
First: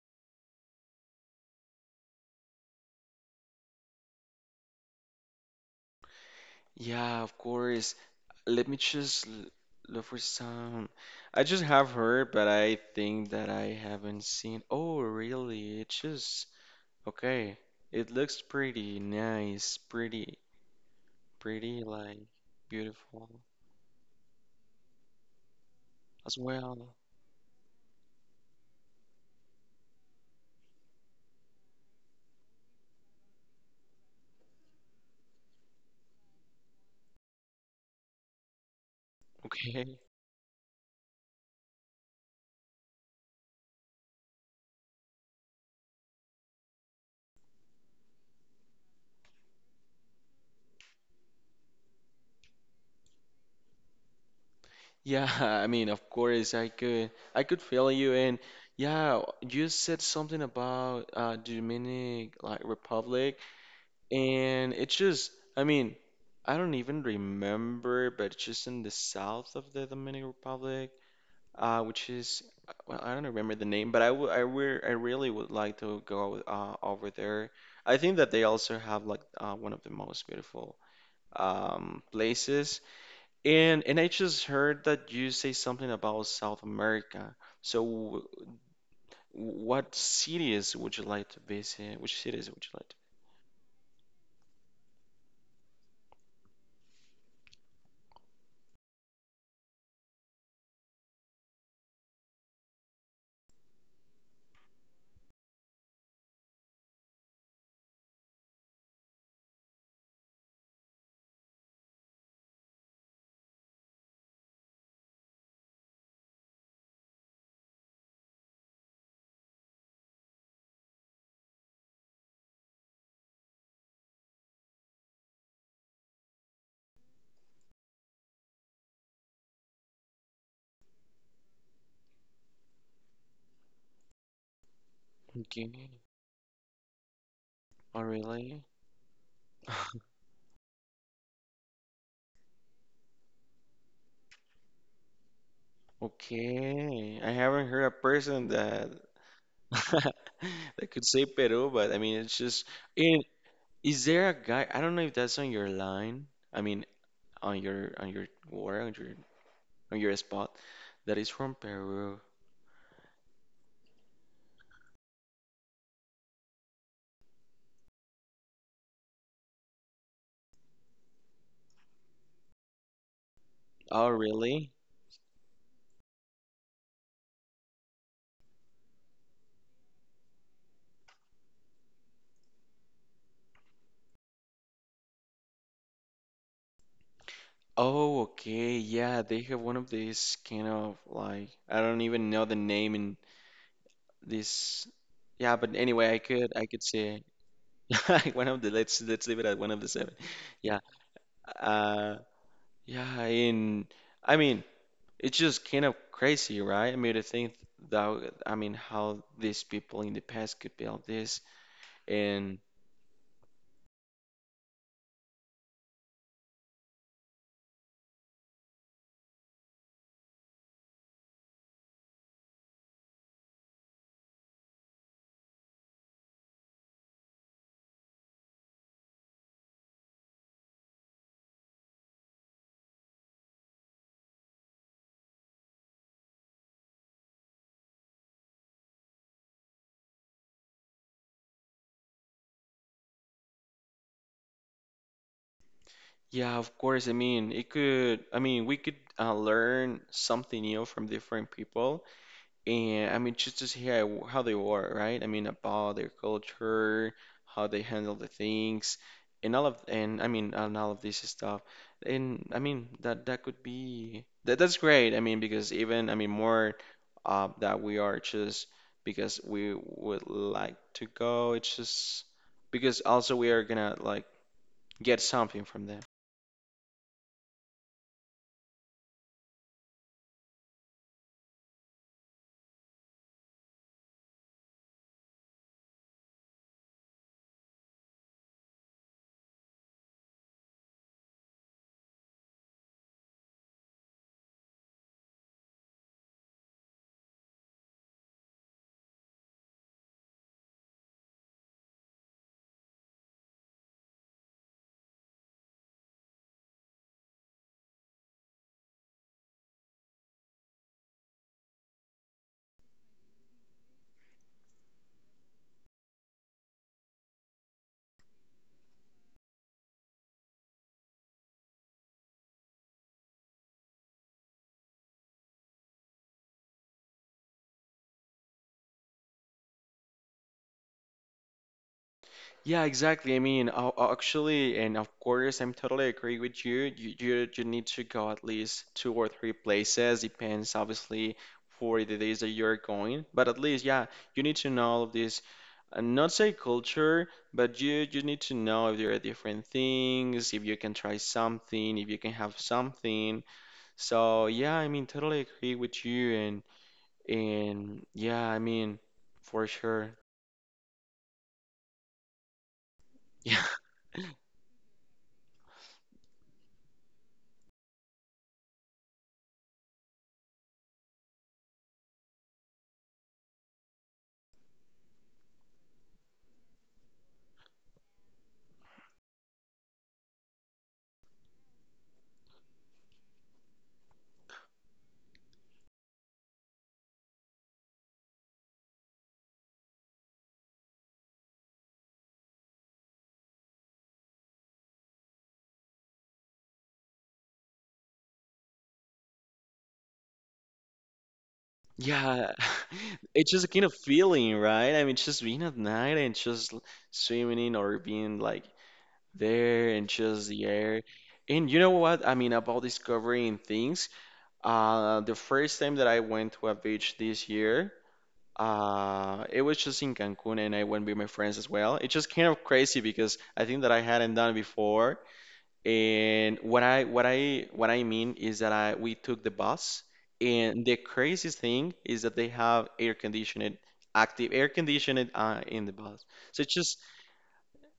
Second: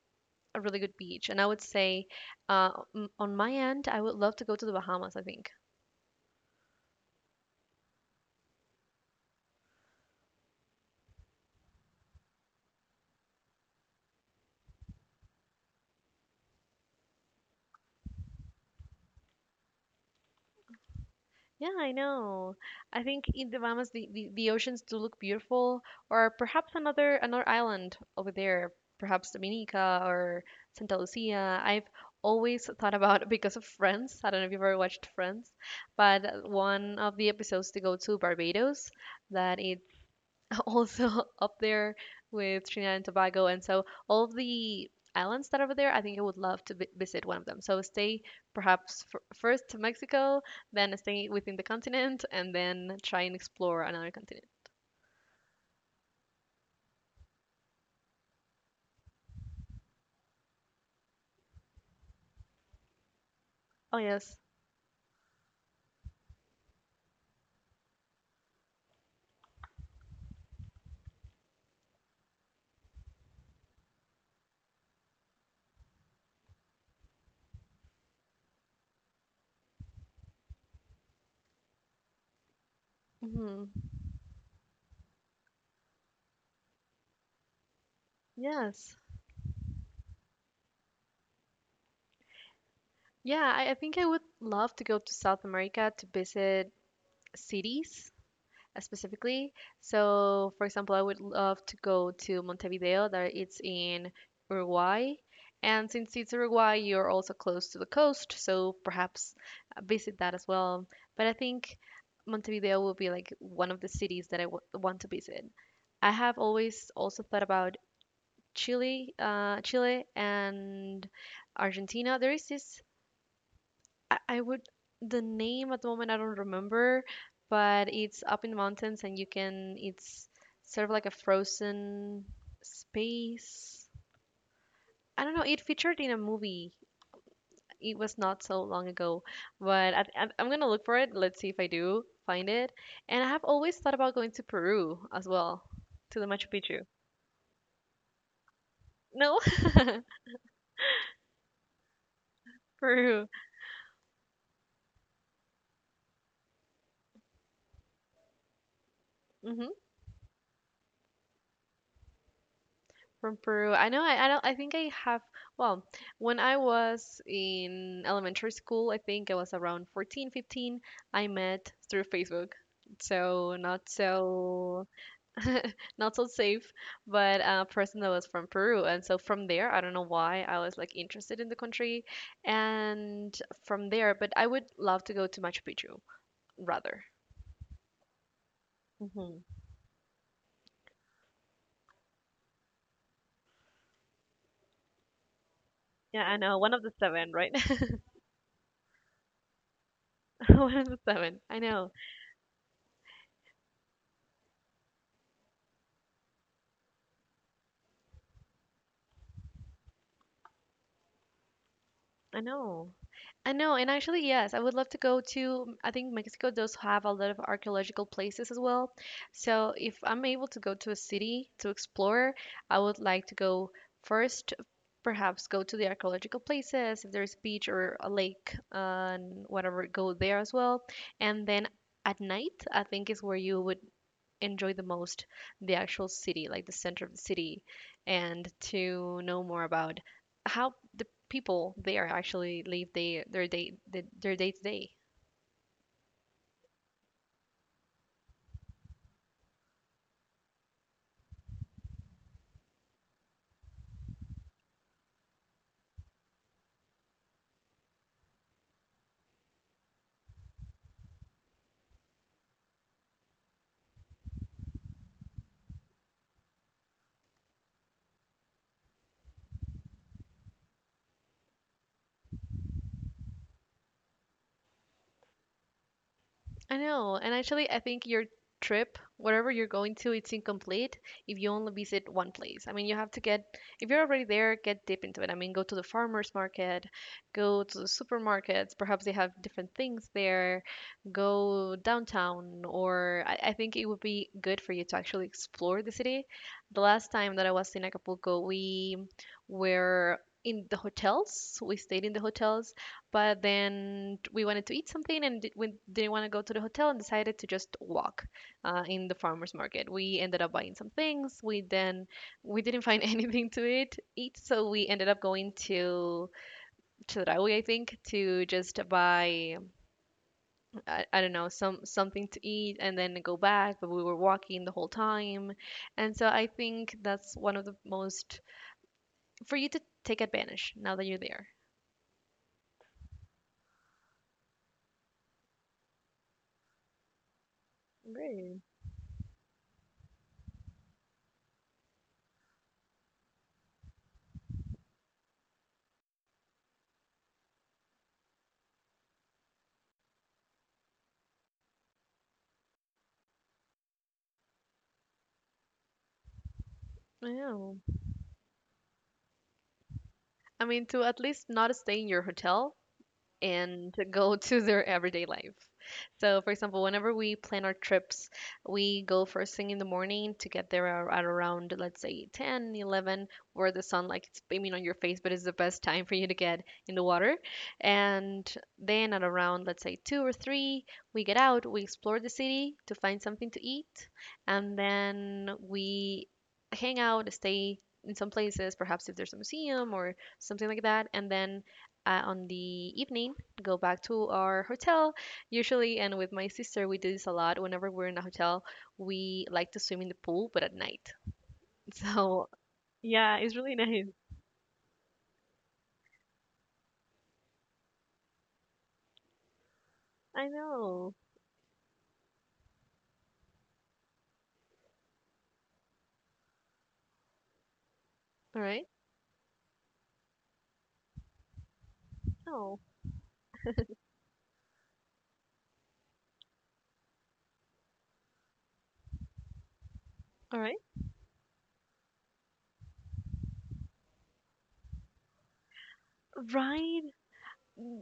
Speaker 1: a really good beach. And I would say uh, m- on my end, I would love to go to the Bahamas, I think.
Speaker 2: Yeah, of course. Let me just l- look for some. I just have heard, but I think that I haven't seen. Oh, really? It just okay. It looks pretty nice, pretty,
Speaker 1: Yeah,
Speaker 2: pretty
Speaker 1: I
Speaker 2: like
Speaker 1: know. I think
Speaker 2: beautiful
Speaker 1: in the Bahamas, the, the, the oceans do look beautiful, or
Speaker 2: as
Speaker 1: perhaps
Speaker 2: well.
Speaker 1: another another island over there, perhaps Dominica or Santa Lucia. I've always thought about <laughs> because of Friends. I don't know if you've ever watched Friends, but one of the episodes to go to Barbados, that
Speaker 2: Okay.
Speaker 1: <laughs> also up there with Trinidad and Tobago. And so all of the islands that are there, I think I would love to vi- visit one of them. So stay perhaps f- first to Mexico, then stay within the continent, and then try and explore another continent.
Speaker 2: Yeah, <laughs> I mean, of course, I could, I could feel you, and yeah, you said something about uh, Dominic like Republic.
Speaker 1: Oh, yes.
Speaker 2: And it's just, I mean, I don't even remember, but it's just in the south of the Dominican Republic, uh, which is, well, I don't remember the name, but I wou- I wou- I really would like to go uh, over there. I think that they also have like uh, one of the most beautiful um, places.
Speaker 1: Hmm.
Speaker 2: And and I just heard that you say something about South America. So, w-
Speaker 1: Yes.
Speaker 2: what cities would you like to visit? Which cities would you like to?
Speaker 1: Yeah, I, I think I would love to go to South America to visit cities uh, specifically. So, for example, I would love to go to Montevideo, that it's in Uruguay. And since it's Uruguay, you're also close to the coast, so perhaps uh, visit that as well. But I think Montevideo will be like one of the cities that I w want to visit. I have always also thought about Chile, uh, Chile and Argentina. There is this I, I would the name at the moment I don't remember, but it's up in mountains and you can it's sort of like a frozen space. I don't know. It
Speaker 2: Okay.
Speaker 1: featured in a movie. It
Speaker 2: Oh,
Speaker 1: was not so
Speaker 2: really?
Speaker 1: long ago, but I, I, I'm gonna look for it. Let's see if I do find it. And I have always thought about going to Peru as well, to the Machu Picchu.
Speaker 2: Okay, I haven't heard a person that
Speaker 1: No,
Speaker 2: <laughs> that could say Peru, but I mean, it's just.
Speaker 1: <laughs>
Speaker 2: And
Speaker 1: Peru.
Speaker 2: is there a guy? I don't know if that's on your line. I mean, on your on your where on your
Speaker 1: Hmm.
Speaker 2: on your spot that is from Peru.
Speaker 1: From Peru. I know I, I don't I think I have well, when I was in elementary school, I think I was around fourteen, fifteen. I met through Facebook. So not
Speaker 2: Oh, really?
Speaker 1: so not so safe, but a person that was from Peru. And so from there, I don't know why I was like interested in the country and from there, but I would love to go to Machu Picchu rather.
Speaker 2: Oh, okay. Yeah,
Speaker 1: Hmm.
Speaker 2: they have one of these kind of like I don't even know the name in this. Yeah, but anyway, I
Speaker 1: Yeah, I
Speaker 2: could
Speaker 1: know.
Speaker 2: I
Speaker 1: One of
Speaker 2: could
Speaker 1: the
Speaker 2: say
Speaker 1: seven, right?
Speaker 2: <laughs> one of the let's let's leave it at one of the seven.
Speaker 1: <laughs> One
Speaker 2: Yeah.
Speaker 1: of the seven. I know.
Speaker 2: uh, Yeah, and I mean, it's just kind of crazy, right? I mean, to think that, I mean, how these people in the past could build this.
Speaker 1: I
Speaker 2: And
Speaker 1: know. I know, and actually, yes, I would love to go to. I think Mexico does have a lot of archaeological places as well. So if I'm able to go to a city to explore, I would like to go first, perhaps go to the archaeological places. If there's a beach or a lake, uh, and whatever, go there as well. And then at night, I think is where you would enjoy the most the actual city, like the center of the city, and to know more about how the people there actually live they, their day their day to day.
Speaker 2: yeah, of course, I mean, it could, I mean, we could uh, learn something new from different people. And I mean, just to see how, how they were, right? I mean, about their culture, how they handle the things, and all of, and I mean, and all of this stuff. And I mean, that that could be that that's great. I mean, because even I mean, more uh, that we are just because we would like to go. It's just because also we are gonna like get something from them.
Speaker 1: I know, and actually, I think your trip, whatever you're going to, it's incomplete if you only visit one place. I mean, you have to get, if you're already there, get deep into it. I mean, go to the farmers market, go to the supermarkets, perhaps they have different things there, go downtown, or I, I think it would be good for you to actually explore the city. The last time that I was in Acapulco, we were in the hotels, we stayed in the hotels, but then we wanted to eat something and di- we didn't want to go to the hotel and decided to just walk uh, in the farmers market. We ended up buying some things. We then we didn't find <laughs> anything to eat eat, so we ended up going to Chedraui, I think, to just buy I, I don't know, some something to eat and then go back. But we were walking the whole time, and so I think that's one of the most for you to take advantage now that you're there.
Speaker 2: Yeah, exactly. I mean, uh, uh, actually, and of course, I'm totally agree with you. You, you. you need to go at
Speaker 1: Great.
Speaker 2: least two or three places. Depends, obviously, for the days that you're going. But at least, yeah, you need to know all of this. uh, Not say culture, but you you need to know if there are different things, if you can try something, if you can have something. So yeah, I mean, totally agree with you, and
Speaker 1: Yeah.
Speaker 2: and yeah, I mean, for sure.
Speaker 1: I mean, to at least not stay in your hotel
Speaker 2: <laughs>
Speaker 1: and to go <laughs> to their everyday life. So, for example, whenever we plan our trips, we go first thing in the morning to get there ar- at around, let's say, ten, eleven, where the sun like it's beaming on your face, but it's the best time for you to get in the water. And then at around, let's say, two or three, we get out, we explore the city to find something to eat, and then we hang out, stay in some places, perhaps if there's a museum or something like that, and then uh, on the evening, go back to our hotel. Usually, and with my sister, we do this a lot. Whenever we're in a hotel, we like to swim in the pool, but at night. <laughs> So,
Speaker 2: Yeah, <laughs>
Speaker 1: yeah,
Speaker 2: it's
Speaker 1: it's
Speaker 2: just a
Speaker 1: really
Speaker 2: kind of
Speaker 1: nice.
Speaker 2: feeling, right? I mean, just being at night and just l- swimming in or being like there and
Speaker 1: I
Speaker 2: just the air.
Speaker 1: know.
Speaker 2: And you know what? I mean, about discovering things. Uh, the first time that I went to a beach this year,
Speaker 1: All right.
Speaker 2: uh, it was just in Cancun, and I went with my friends as well. It's just kind of
Speaker 1: Oh,
Speaker 2: crazy because I think that I hadn't done it before, and what I what I what I mean is that I we took the bus,
Speaker 1: all right.
Speaker 2: and the craziest thing is that they have air conditioning, active air conditioning uh, in the bus. So it's just
Speaker 1: Right.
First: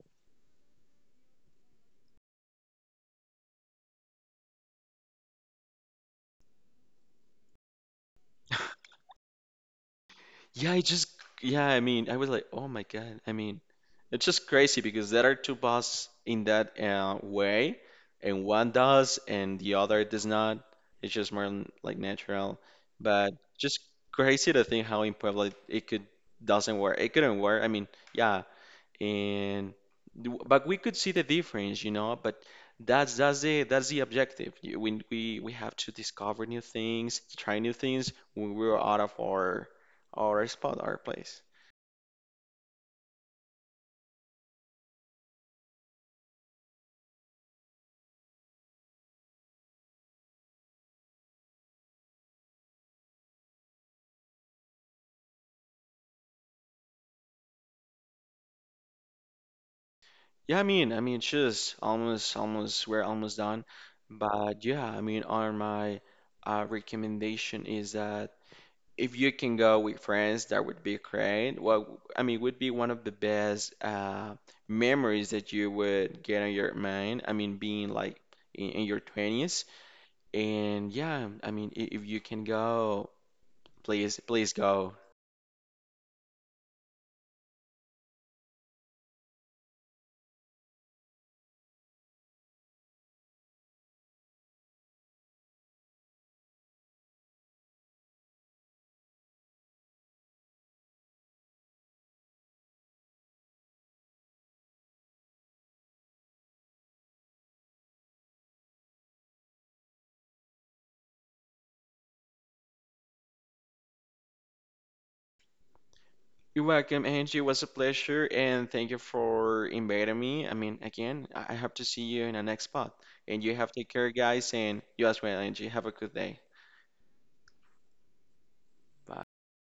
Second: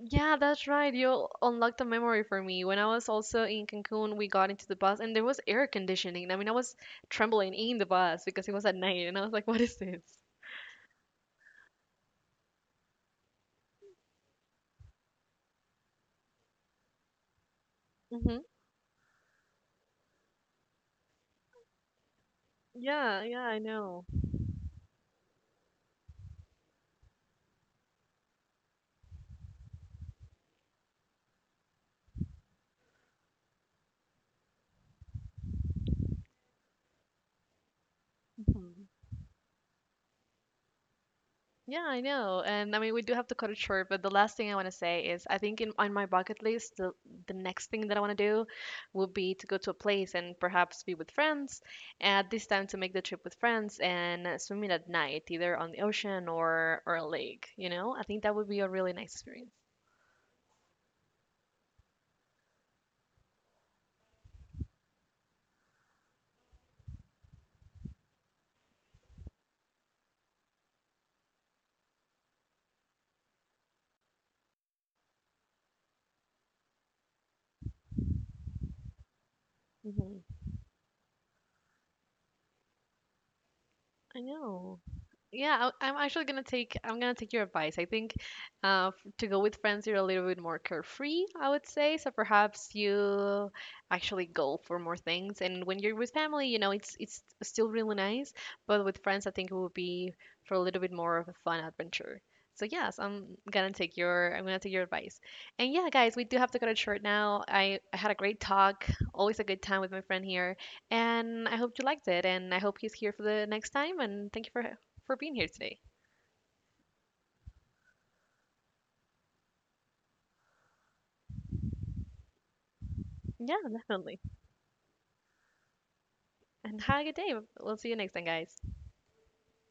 Speaker 1: Yeah, that's right. You unlocked a memory for me. When I was also in Cancun, we got into the bus and there was air conditioning. I mean, I was trembling in the bus because it was at night and I was like, what is this?
Speaker 2: yeah, it just yeah. I mean, I was like, oh my God. I mean, it's just crazy because there are two buses in that uh, way,
Speaker 1: Hmm.
Speaker 2: and one does and the other does not. It's just more n- like natural,
Speaker 1: Yeah,
Speaker 2: but
Speaker 1: yeah, I
Speaker 2: just
Speaker 1: know.
Speaker 2: crazy to think how in Puebla it, it could doesn't work. It couldn't work. I mean, yeah. and th- but we could see the difference you know but that's that's the that's the objective. You- when we we have to discover new things, try new things when we're
Speaker 1: Hmm.
Speaker 2: out of our our spot, our place.
Speaker 1: Yeah, I know. And I mean, we do have to cut it short, but the last thing I want to say is I think in, on my bucket list, the, the next thing that I want to do would be to go to a place and perhaps be with friends. At this time, to make the trip with friends and uh, swimming at night, either on the ocean, or, or a lake, you know? I think that would be a really nice experience.
Speaker 2: Yeah, i mean i mean just almost almost, we're almost done. But yeah, I mean, on my uh, recommendation is that if you can go with friends, that would be great. Well, I mean, would be one of the best uh, memories that you would get on your mind. I mean, being like in, in your twenties.
Speaker 1: Hmm.
Speaker 2: And yeah, I mean, i- if you can go, please,
Speaker 1: I
Speaker 2: please
Speaker 1: know.
Speaker 2: go.
Speaker 1: Yeah, I- I'm actually gonna take I'm gonna take your advice. I think uh, f- to go with friends, you're a little bit more carefree, I would say. So perhaps you actually go for more things. And when you're with family, you know, it's it's still really nice, but with friends, I think it would be for a little bit more of a fun adventure. So yes, I'm gonna take your I'm gonna take your advice. And yeah, guys, we do have to cut it short now. I, I had a great talk, always a good time with my friend here. And I hope you liked it, and I hope he's here for the next time. And thank you for for being here today.
Speaker 2: You're welcome, Angie. It was a pleasure, and thank you for inviting me. I mean, again, I I hope to see you in the next spot. And you
Speaker 1: Yeah,
Speaker 2: have to take care,
Speaker 1: definitely.
Speaker 2: guys, and you as well, Angie. Have a good day.
Speaker 1: And have a good day. We'll see you next time, guys.
Speaker 2: Bye.